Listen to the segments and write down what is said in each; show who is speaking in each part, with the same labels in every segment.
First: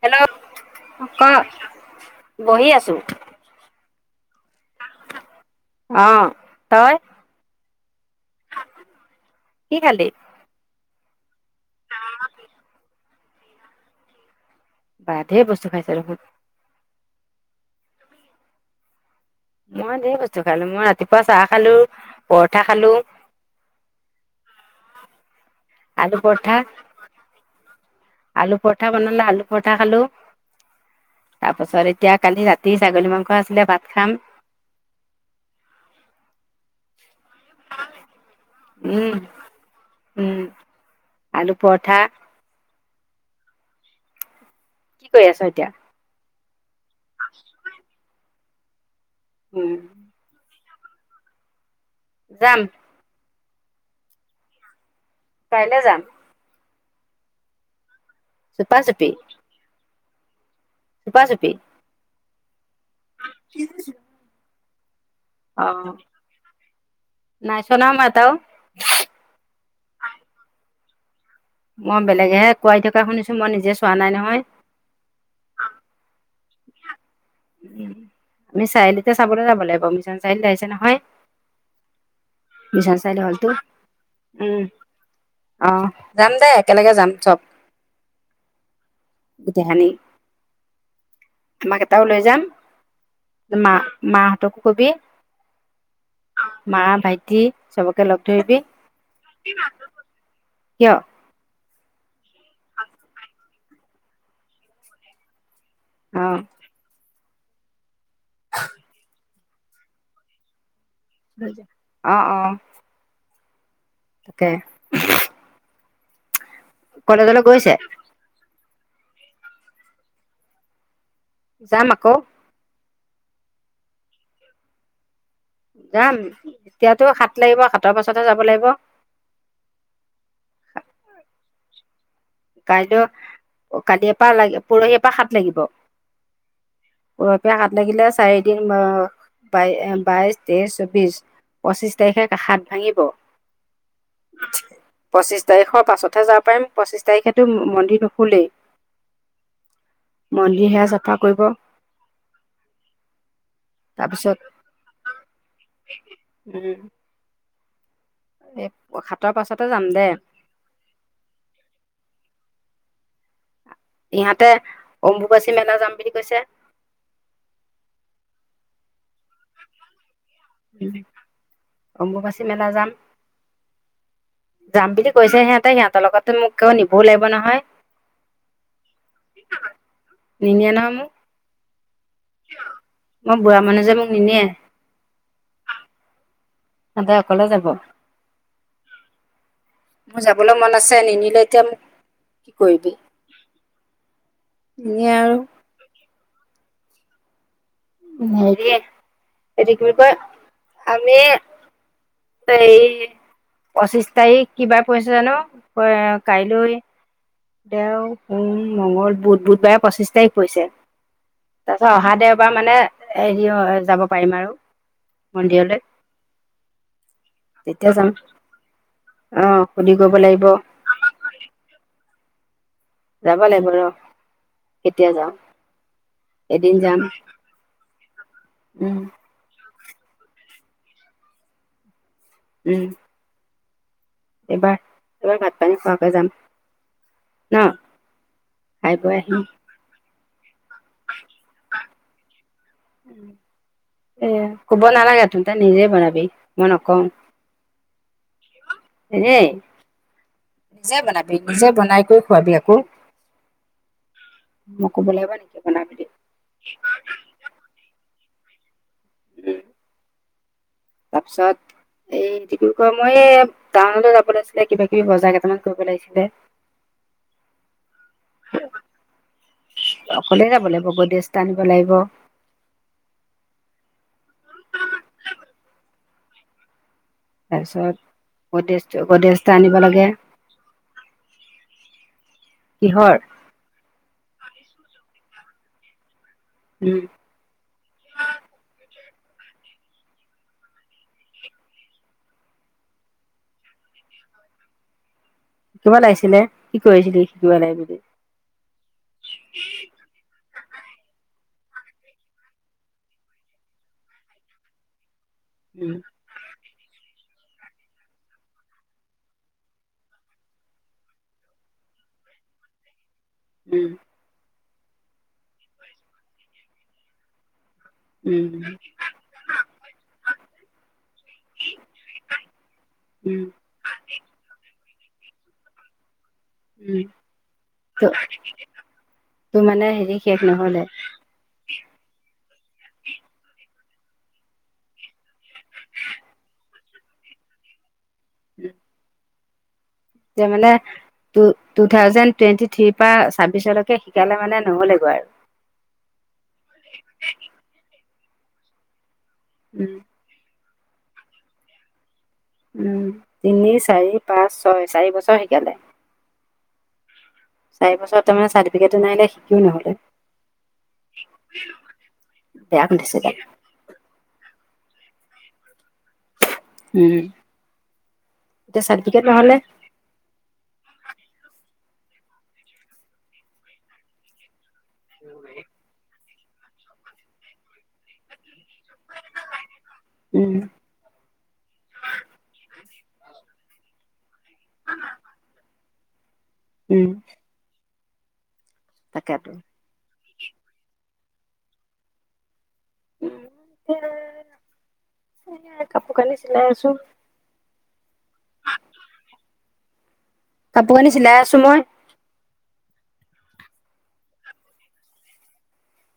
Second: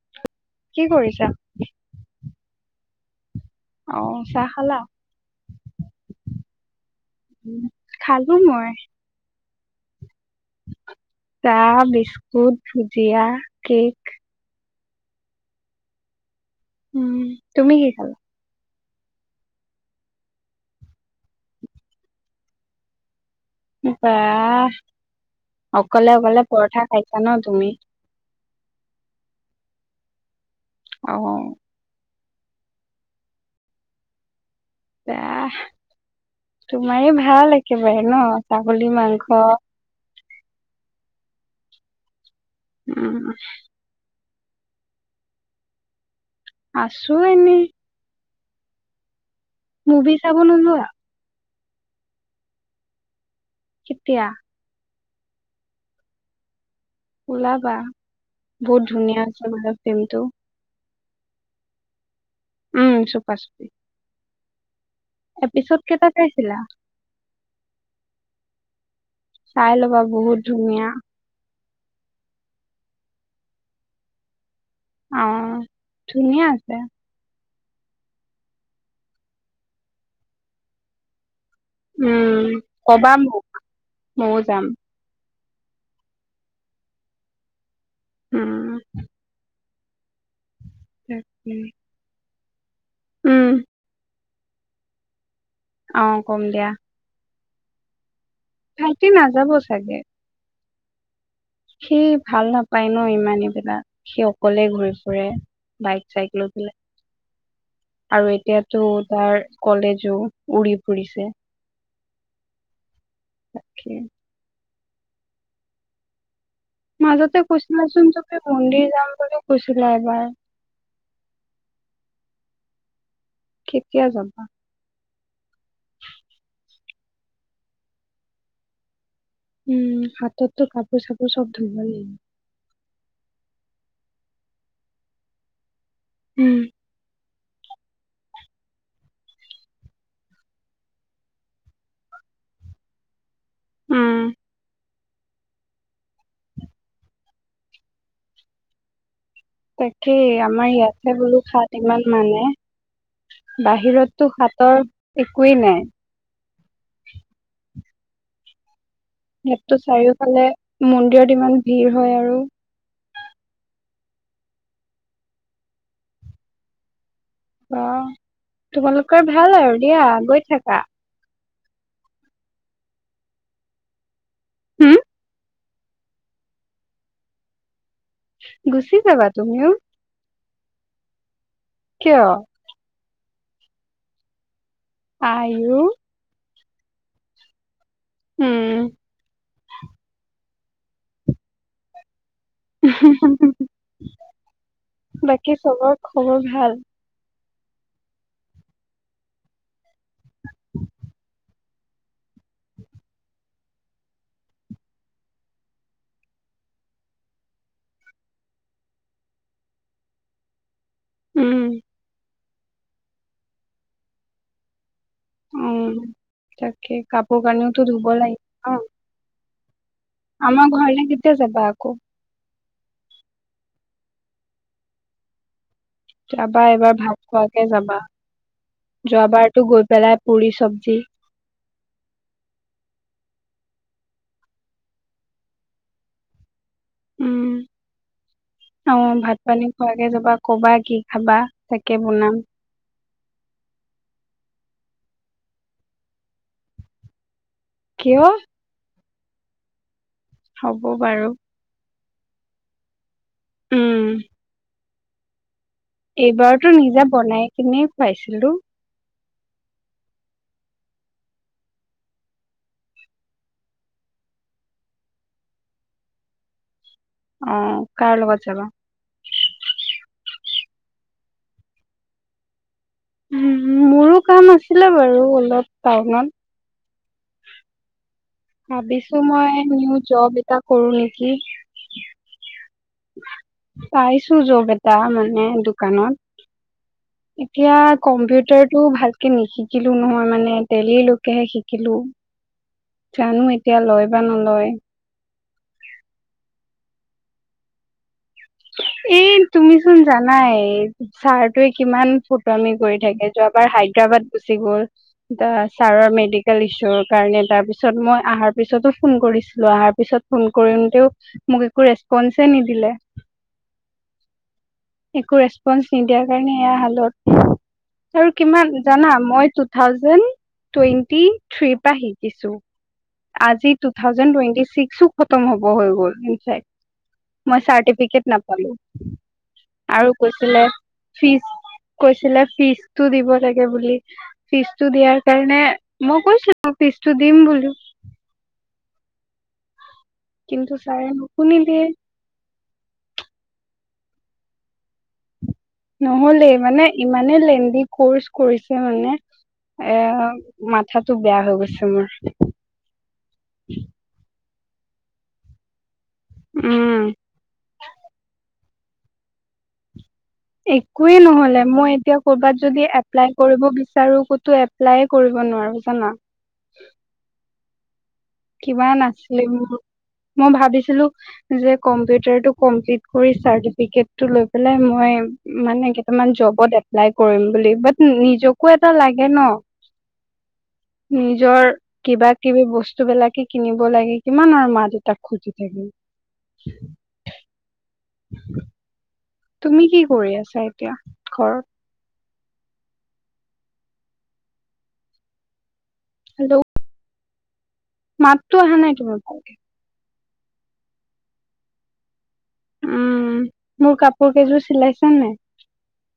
Speaker 1: Hello
Speaker 2: কি
Speaker 1: ক
Speaker 2: কৰিছা?
Speaker 1: বহি আছো
Speaker 2: অ', চাহ খালা?
Speaker 1: অ', তই?
Speaker 2: উম, খালোঁ মই।
Speaker 1: কি খালি?
Speaker 2: চাহ, বিস্কুট, ভুজিয়া, কেক।
Speaker 1: [unintelligible] বস্তু খাইছা দেখোন।
Speaker 2: উম, তুমি কি খালা?
Speaker 1: মই ঢেৰ বস্তু খালোঁ মই ৰাতিপুৱা চাহ খালোঁ, পৰঠা খালোঁ।
Speaker 2: বাহ, অকলে অকলে পৰঠা খাইছা ন' তুমি?
Speaker 1: আলু পৰঠা বনালে আলু পৰঠা খালোঁ,
Speaker 2: অ',
Speaker 1: তাৰপাছত এতিয়া কালি ৰাতি ছাগলী মাংস আছিলে ভাত খাম।
Speaker 2: এয়া তোমাৰেই ভাল একেবাৰে ন' ছাগলী
Speaker 1: উম
Speaker 2: মাংস।
Speaker 1: উম' আলু-পৰঠা।
Speaker 2: উম'।
Speaker 1: কি কৰি আছা এতিয়া।
Speaker 2: আছো এনেই।
Speaker 1: উম
Speaker 2: মুভি চাব নোযোৱা?
Speaker 1: যাম।
Speaker 2: কেতিয়া।
Speaker 1: কাইলৈ যাম।
Speaker 2: ওলাবা
Speaker 1: চুপা
Speaker 2: বহুত
Speaker 1: চুপি
Speaker 2: ধুনীয়া আছে মানে ফিল্মটো।
Speaker 1: চুপা চুপি।
Speaker 2: উম, চুফা চুপি। এপিছড
Speaker 1: অ'
Speaker 2: কেইটা চাইছিলা?
Speaker 1: নাই চুনা মাতও।
Speaker 2: চাই লবা বহুত ধুনীয়া
Speaker 1: মই বেলেগেহে কোৱাই থকা শুনিছো মই নিজে চোৱা নাই নহয়।
Speaker 2: অ' ধুনীয়া আছে।
Speaker 1: উ আমি চাৰিআলিতে চাবলৈ যাব লাগিব, মিছন চাৰিআলি আহিছে নহয়।
Speaker 2: উম
Speaker 1: বিচাৰ
Speaker 2: কবা
Speaker 1: চাৰআলে
Speaker 2: মোক
Speaker 1: হ'লতো
Speaker 2: ময়ো যাম
Speaker 1: উম'। অহ যাম দেই একেলগে যাম চব।
Speaker 2: উম'।
Speaker 1: দেহানী
Speaker 2: [unintelligible]
Speaker 1: লৈ যাম
Speaker 2: উম
Speaker 1: মা-মাহঁতকো কবি।
Speaker 2: অ' কম দিয়া।
Speaker 1: চবেল
Speaker 2: ভাইটি নাযাব চাগে!
Speaker 1: কিয়।
Speaker 2: সি ভাল নাপায় ন', ইমানেইবিলাক সি অকলেই ঘূৰি ফুৰে। বাইক
Speaker 1: অ
Speaker 2: চাইকেলো। আৰু এতিয়াতো তাৰ কলেজো উৰি ফুৰিছে
Speaker 1: অহ-অহ।
Speaker 2: তাকে
Speaker 1: তাকে।
Speaker 2: মাজতে
Speaker 1: কলেজলৈ গৈছে
Speaker 2: কৈছিলাচোন তুমি মন্দিৰ যাম বুলিও কৈছিলা এবাৰ
Speaker 1: যাম আকৌ
Speaker 2: কেতিয়া যাবা।
Speaker 1: যাম এতিয়াতো সাত লাগিব, সাতৰ পাছত যাব লাগিব।
Speaker 2: উম, হাতৰতো কাপোৰ চাপোৰ চব ধৰিবাল লাগ
Speaker 1: কাইলৈ কালি পৰা লাগ, পৰহি পৰা সাত লাগিব।
Speaker 2: উম'।
Speaker 1: উৰপ হাত লাগিলে চাৰিদিন অ' বাই বাইশ, তেইশ, চৌবিশ, পঁচিশ তাৰিখে সাত ভাঙিব।
Speaker 2: উম'।
Speaker 1: পঁচিশ তাৰিখৰ পাছতহে যাব পাৰিম, পঁচিশ তাৰিখেতো মন্দিৰ নুখুলেই।
Speaker 2: তাকেই আমাৰ
Speaker 1: মন্দিৰ সেয়া চাফা
Speaker 2: ইয়াতহে বোলো
Speaker 1: কৰিব
Speaker 2: খাত ইমান মানে। বাহিৰততো
Speaker 1: তাৰপিছত
Speaker 2: সাতৰ একোৱেই নাই।
Speaker 1: এক
Speaker 2: ইয়াততো চাৰিওফালে মন্দিৰত ইমান ভিৰ হয় আৰু
Speaker 1: ইহতে অম্বুবাচী মেলা যাম বুলি কৈছে।
Speaker 2: অ' তোমালোকৰ ভাল আৰু দিয়া গৈ থাকা।
Speaker 1: অম্বুবাচি মেলা যাম। যাম
Speaker 2: হম
Speaker 1: বুলি কৈছে সিহতে - সিহতৰ লগতো মোক কও নিবও লাগিব নহয়।
Speaker 2: গুচি যাবা তুমিও
Speaker 1: নিনিয় ন মোক।
Speaker 2: কিয়?
Speaker 1: মই বুঢ়া মানুহ যে মোক নিনিয়ে।
Speaker 2: আইও,
Speaker 1: সদাই অকলে যাব
Speaker 2: উম
Speaker 1: মোৰ যাব যাবলৈ মন আছে নিনিলে এতিয়া কি কৰিবি এনে আৰু
Speaker 2: বাকী চবৰ খবৰ ভাল
Speaker 1: হেৰি - হেৰি কৰিব আমি তাই পঁচিশ তাৰিখ কিবাদ পৰিছে জানো কাইলৈ দেও সোম মংগল বুধ - বুধবাৰে পচিশ তাৰিখ পৰিছে।
Speaker 2: উম
Speaker 1: তাৰ পিছত অহা দেওবাৰ মানে হেৰি যাব পাৰিম আৰু। মন্দিৰলৈ
Speaker 2: উম, তাকে কাপোৰ কানিওতো
Speaker 1: তেতিয়া
Speaker 2: ধুব
Speaker 1: যাম
Speaker 2: লাগিব অ,
Speaker 1: অ সুধি কৰিব লাগিব
Speaker 2: আমাৰ ঘৰলে কেতিয়া যাবা আকৌ।
Speaker 1: যাবা লাগিব ৰ কেতিয়া যাও।
Speaker 2: তাবা এবাৰ ভাত খোৱাকে যাবা
Speaker 1: উম
Speaker 2: যোৱাবাৰতো গৈ পেলাই পুৰি চব্জি।
Speaker 1: উম, এইবাৰ-এইবাৰ ভাত পানী খোৱাকে যাম।
Speaker 2: উম,
Speaker 1: ন
Speaker 2: অ,
Speaker 1: খাই বৈ
Speaker 2: ভাত
Speaker 1: আহিম
Speaker 2: পানী খোৱাকে যাবা কবা কি খাবা। তাকে বনাম
Speaker 1: এ কব নালাগে তন ত নিজে বনাবি মই নকও।
Speaker 2: কিয়। হ'ব
Speaker 1: নিজে
Speaker 2: বাৰু
Speaker 1: বনাবি নিজে বনাই কৰি খোৱাবি আকৌ।
Speaker 2: উম।
Speaker 1: মোক ক'ব লাগা নেকি বন [unintelligible]
Speaker 2: এইবাৰতো নিজে বনাই কিনে খুৱাইছিলো।
Speaker 1: এ তাৰপিছত এই ডিব্ৰুগড় মই টাউনলৈ যাব লাগিছিলে কিবা কিবি বজাৰ কেইটামান কৰিব লাগিছিলে।
Speaker 2: অহ, কাৰ লগত যাবা।
Speaker 1: অকলে যাব লাগিব গৈদেশটা আনিব লাগিব।
Speaker 2: উম, মোৰো কাম আছিলে বাৰু অলপ টাউনত।
Speaker 1: এছ
Speaker 2: ভাবিছো মই নিউ জব এটা কৰো নেকি?
Speaker 1: কিহৰ
Speaker 2: ইছো জব এটা মানে দোকানত
Speaker 1: উম
Speaker 2: এতিয়া কম্পিউটাৰ টো ভাল নিশিকিলো নহয় মানে তেলীলৈকেহে শিকিলো। জানো এতিয়া লয় বা নলয়।
Speaker 1: শিকিব লাগিছিলে কি কৰি থাকিলি শিকিব লাগে যদি।
Speaker 2: এ তুমি চোন জানাই। ছাৰটোৱে কিমান ফটো আমি কৰি থাকে যোৱাবাৰ হায়দৰাবাদ গুচি গল।
Speaker 1: উম
Speaker 2: চাৰাৰ মেডিকেল ইছু কাৰণ তাৰ পিছত মই অহাৰ পিছতো ফোন কৰিছিলো অহাৰ পিছত ফোন কৰোতেও মোক ৰেচপঞ্চ এ নিদিলে।
Speaker 1: উম,
Speaker 2: একো ৰেচপন্ঞ্চ নিদিয়াৰ কাৰণে এয়া হালত। আৰু
Speaker 1: উম
Speaker 2: কিমান জানা মই টু থাউজেণ্ড টুৱেণ্টি থ্ৰী পৰা শিকিছোঁ।
Speaker 1: উম
Speaker 2: আজি টু থাউজেণ্ড টুৱেটি ছিক্সো খতম হ'ব হৈ গ'ল।
Speaker 1: উম
Speaker 2: মই
Speaker 1: ত
Speaker 2: চাৰ্টিফিকেট নাপালোঁ।
Speaker 1: তোৰ মানে
Speaker 2: আৰু
Speaker 1: হেৰি শেষ
Speaker 2: কৈছিলে,
Speaker 1: নহলে
Speaker 2: ফিচ কৈছিলে ফিজটো দিব লাগে বুলি, ফিজটো দিয়াৰ কাৰণে মই কৈছিলোঁ, ফিজটো দিম বুলি।
Speaker 1: উম যে, মানে
Speaker 2: কিন্তু ছাৰে
Speaker 1: টু,
Speaker 2: নুশুনিলে
Speaker 1: টু থাউজেণ্ড টুৱেন্টি থ্ৰিৰ পৰা ছাব্বিচলৈ কে শিকালে মানে নহ'লেগৈ আৰু।
Speaker 2: নহ'লেই মানে ইমানেই লেণ্ডি কৰ্চ কৰিছে মানে,
Speaker 1: উম
Speaker 2: এ মাথাতো বেয়াহৈ গৈছে মোৰ।
Speaker 1: উম তিনি চাৰি পাঁচ চাৰি বছৰ শিকালে।
Speaker 2: উম
Speaker 1: চাৰি বছৰ তামানে চাৰ্টি য়েটো নাইনে শিকিও নহ'লে?
Speaker 2: একোৱেই নহ'লে মই এতিয়া ক'ৰবাত
Speaker 1: বেয়া
Speaker 2: যদি
Speaker 1: খুন্দিছিলে
Speaker 2: এপ্লাই কৰিব বিচাৰোঁ, ক'তো এপ লাই কৰিব নোৱাৰোঁ জানা।
Speaker 1: উম এতিয়া
Speaker 2: কিবা
Speaker 1: চাৰ্টিফিকেট
Speaker 2: নাছিলে
Speaker 1: নহ'লে
Speaker 2: মোৰ মই ভাবিছিলো। যে, কম্পিউটাৰটো‌‌ কমপ্লিট কৰি চাৰ্টিফিকেটো ল মই মানে কটামান জবত এাই কৰি বুলি নি কো, এটা লাগে ন!
Speaker 1: উম
Speaker 2: নিজৰ কিবা কিবি বচ বিলাকে কিনিব লাগে, কিমান আৰু মা দেউতাক খুজি থাকিম।
Speaker 1: উম তাকেতো
Speaker 2: তুমি কি কৰি আছা এতিয়া ঘৰত
Speaker 1: উ এ কাপোৰ কানি চিলাই আছো
Speaker 2: মাতটো আহা নাই তোমাৰ ভালকে।
Speaker 1: কাপোৰ কানি চিলাই আছোঁ মই।
Speaker 2: উম, মোৰ কাপোৰ কেইযোৰ চিলাইছা‌ নাই?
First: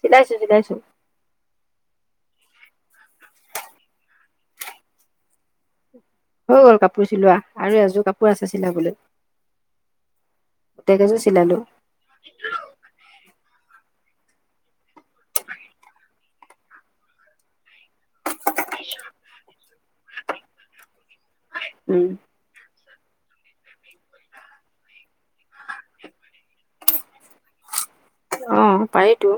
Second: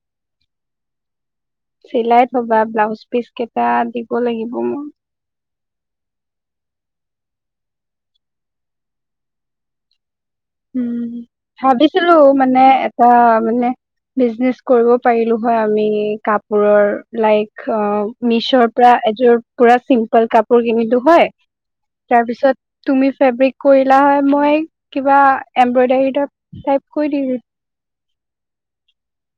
Speaker 1: চিলাইছোঁ, চিলাইছোঁ।
Speaker 2: চিলাই থ'বা, ব্লাউজ পিচ কেইটা দিব লাগিব মই।
Speaker 1: হৈ গ'ল কাপোৰ চিলোৱা আৰু এযোৰ কাপোৰ আছে চিলাবলৈ। গোটেই
Speaker 2: উম,
Speaker 1: কেইযোৰ চিলালো
Speaker 2: ভাবিছিলোঁ মানে এটা মানে বিজনেচ কৰিব পাৰিলো হয় আমি কাপোৰৰ লাইক অ মিছৰ পৰা এযোৰ পুৰা চিম্পল কাপোৰ কিনিলোঁ হয়,
Speaker 1: উম
Speaker 2: তাৰপিছত তুমি ফেব্ৰিক কৰিলা হয়, মই কিবা এম্বইডাৰী এটা টাইপ কৰি দি
Speaker 1: অ', পাৰিতো।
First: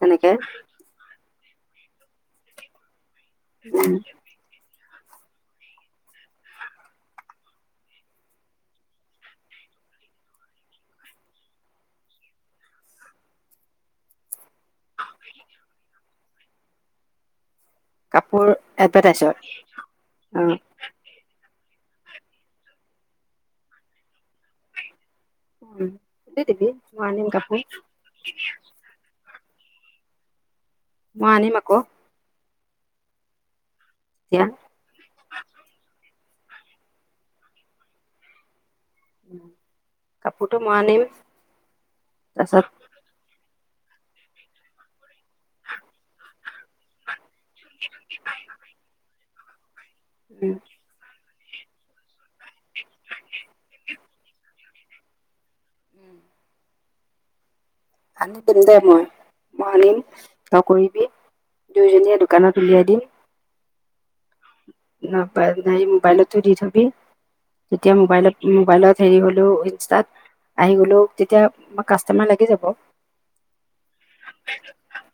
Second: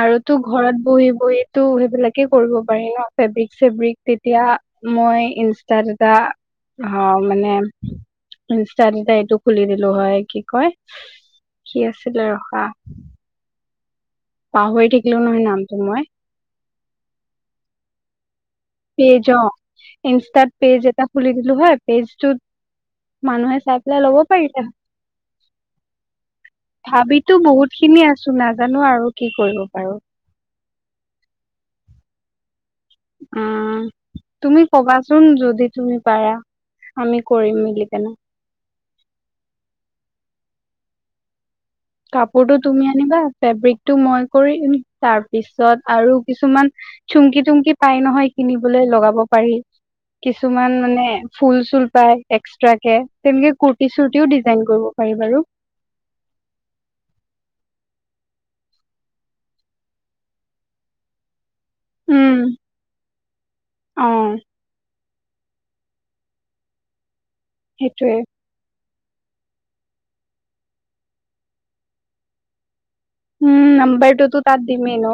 Speaker 1: তেনেকে
Speaker 2: আৰুতো ঘৰত বহি, বহিতো সেইবিলাকে কৰিব পাৰি ন? ফেব্ৰিক,
Speaker 1: উম
Speaker 2: চেব্ৰিক তেতিয়া মই ইনষ্টাত এটা হা মানে ইনষ্টাত এটা এইটো খুলি দিলোঁ হয়, কি কয় কি আছিলে ৰখা পাহৰি থাকিলো নহয় নামটো মই
Speaker 1: কাপোৰ
Speaker 2: পেইজ
Speaker 1: এডভাৰটাইজত
Speaker 2: অ',
Speaker 1: অ
Speaker 2: ইনষ্টাত পেইজ এটা খুলি দি হয়, পেজটোত মানুহে চাই পেলাই ল'ব পাৰিলে হয়।
Speaker 1: দি দিবি মই আনিম
Speaker 2: ভাবিতো
Speaker 1: কাপোৰ
Speaker 2: বহুতখিনি আছোঁ, নাজানোঁ আৰু কি কৰিব পাৰোঁ।
Speaker 1: মই আনিম আকৌ।
Speaker 2: উম,
Speaker 1: এতিয়া
Speaker 2: তুমি ক'বাচোন যদি তুমি পাৰা। আমি কৰিম মিলি কেনে
Speaker 1: কাপোৰটো মই আনিম।
Speaker 2: কাপোৰটো
Speaker 1: তাৰপাছত
Speaker 2: তুমি আনিবা ফেব্ৰিকটো মই কৰিম তাৰপিছত আৰু কিছুমান চুমকি তুমকি পাই নহয় কিনিবলৈ লগাব পাৰি
Speaker 1: উম
Speaker 2: কিছুমান মানে ফুল চুল পাই এক্সট্ৰাকে তেনেকে কূৰ্ততি চুৰ্তিও ডিজাইন কৰিব পাৰি বাৰু [inaudible]
Speaker 1: আনি দিম দে মই। মই আনিম তই কৰিবি দুয়োজনীয়ে দোকানত উলিয়াই দিম
Speaker 2: অঁ
Speaker 1: নাই নাই মোবাইলতো দি থবি তেতিয়া
Speaker 2: সেইটোয়ে
Speaker 1: মোবাইলত মোবাইলত হেৰি হ'লেও ইনষ্টাত আহি গ'লেও তেতিয়া আমাৰ কাষ্টমাৰ লাগি যাব।
Speaker 2: উম নম্বাৰটোতো তাত দিমেই ন।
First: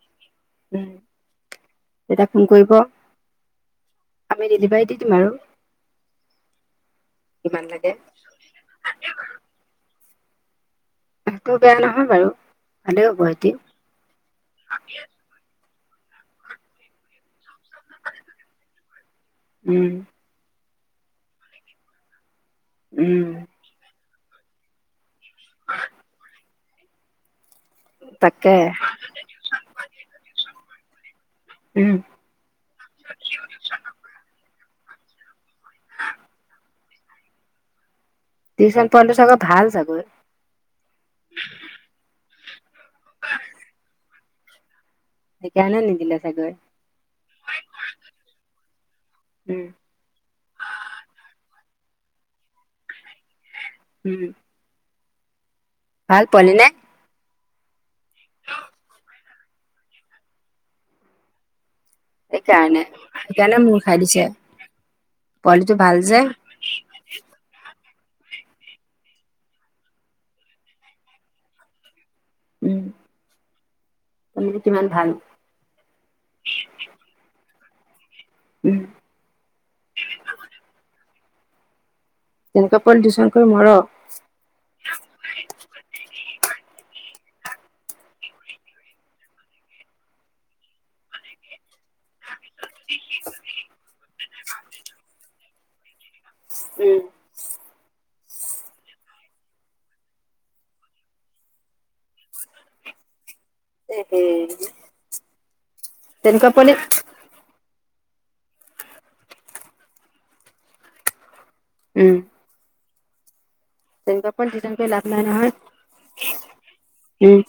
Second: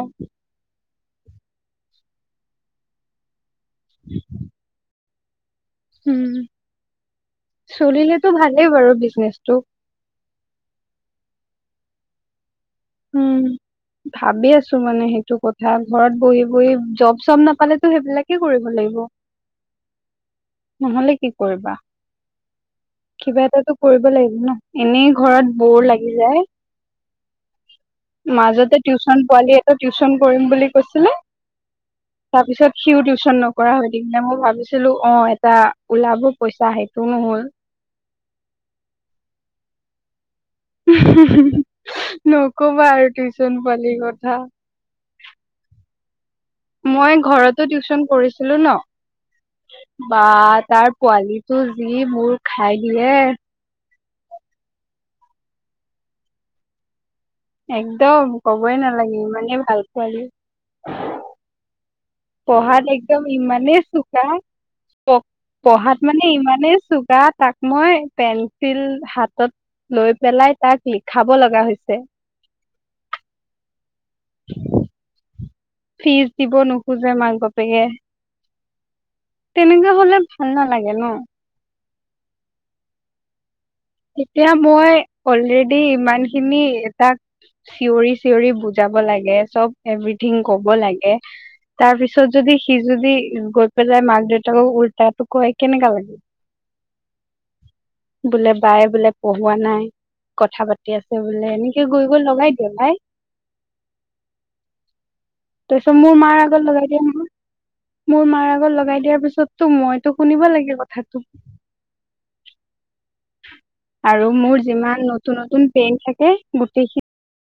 Speaker 1: তেতিয়া ফোন কৰিব আমি ডেলিভাৰী দি দিম আৰু
Speaker 2: উম
Speaker 1: কিমান লাগে
Speaker 2: চলিলেটো ভালেই বাৰু বিজনেচটো
Speaker 1: হেইটো বেয়া নহয় বাৰু। ভালেই হ'ব
Speaker 2: উম
Speaker 1: সিহঁতি
Speaker 2: ভাবি আছো মানে সেইটো কথা ঘৰত বহি বহি জব চব নাপ পালেতো সেইবিলাকে কৰিব লাগিব
Speaker 1: উম
Speaker 2: নহলে কি কৰিবা।
Speaker 1: উম
Speaker 2: কিবা এটাটো কৰিব লাগিব ন, এনেই ঘৰত বৰ লাগি যায়।
Speaker 1: তাকে
Speaker 2: মাজতে টিউচন পোৱালি এটা টিউচন কৰিম বুলি কৈছিলে। তাৰ পিছত সিও টিউচন নকৰা হৈ থাকিলে মই ভাবিছো। ছিলো অঁ এটা ওলাব পইচা সেইটো নহ'ল।
Speaker 1: টিউচন পোৱালিটো চাগৈ ভাল চাগৈ।
Speaker 2: নকবা আৰু টিউচন পোৱালি কথা।
Speaker 1: সেইকাৰণে নিদিলে চাগৈ
Speaker 2: মই ঘৰতো টিউচন কৰিছিলো ন
Speaker 1: উম
Speaker 2: বা তাৰ পোৱালি। ত যি মোৰ খাই দিয়ে।
Speaker 1: উম। ভাল পোৱালিনে।
Speaker 2: একদম কবই নালাগে ইমানেই ভাল পোৱালি।
Speaker 1: সেইকাৰণে
Speaker 2: পঢ়াত একদম
Speaker 1: সেইকাৰণে মূৰ
Speaker 2: ইমানেই
Speaker 1: খাই দিছে
Speaker 2: চুকা।
Speaker 1: পোৱালিটো ভাল
Speaker 2: পঢ়াত
Speaker 1: যে
Speaker 2: মানে ইমানে চোকা তাক মই পেঞ্চিল হাতত লৈ পেলাই তাক লিখাব লগা হৈছে।
Speaker 1: উম। [unintelligible] কিমান ভাল?
Speaker 2: ফিজ দিব নোখোজে মাক বাপেকে।
Speaker 1: উম
Speaker 2: তেনেকে হলে ভাল নালাগে ন।
Speaker 1: তেনেকুৱা পোৱালি টিউচন কৰি মৰ।
Speaker 2: এতিয়া মই অলৰেডি ইমান খিনি এটাক চিঞৰি চিঞৰি বুজাব লাগে, চব এভৰিথিং কব লাগে তাৰপিছত যদি সি যদি গৈ পেলাই মাক দেউতাকক উলটাটো কয় কেনেকা লাগিল
Speaker 1: উম।
Speaker 2: বোলে বাই বোলে পঢ়োৱা নাই। কথা পাতি আছে বোলে এনেকে গৈ গৈ লগাই দিয়ে ভাই।
Speaker 1: [unintelligible]
Speaker 2: তাৰপিছত মোৰ মাৰ
Speaker 1: তেনেকুৱা
Speaker 2: আগত
Speaker 1: পলি
Speaker 2: লগাই দিয়ে নহয়। মোৰ মাৰ আগত লগাই দিয়াৰ পিছতটো মইতো শুনিব লাগে কথাটো।
Speaker 1: উম।
Speaker 2: আৰু
Speaker 1: তেনেকুৱা
Speaker 2: মোৰ
Speaker 1: পলিটিউচন কৰি লাভ
Speaker 2: যিমান
Speaker 1: নাই
Speaker 2: নতুন
Speaker 1: নহয়
Speaker 2: নতুন পেইন থাকে গোটেইখিনি
Speaker 1: উম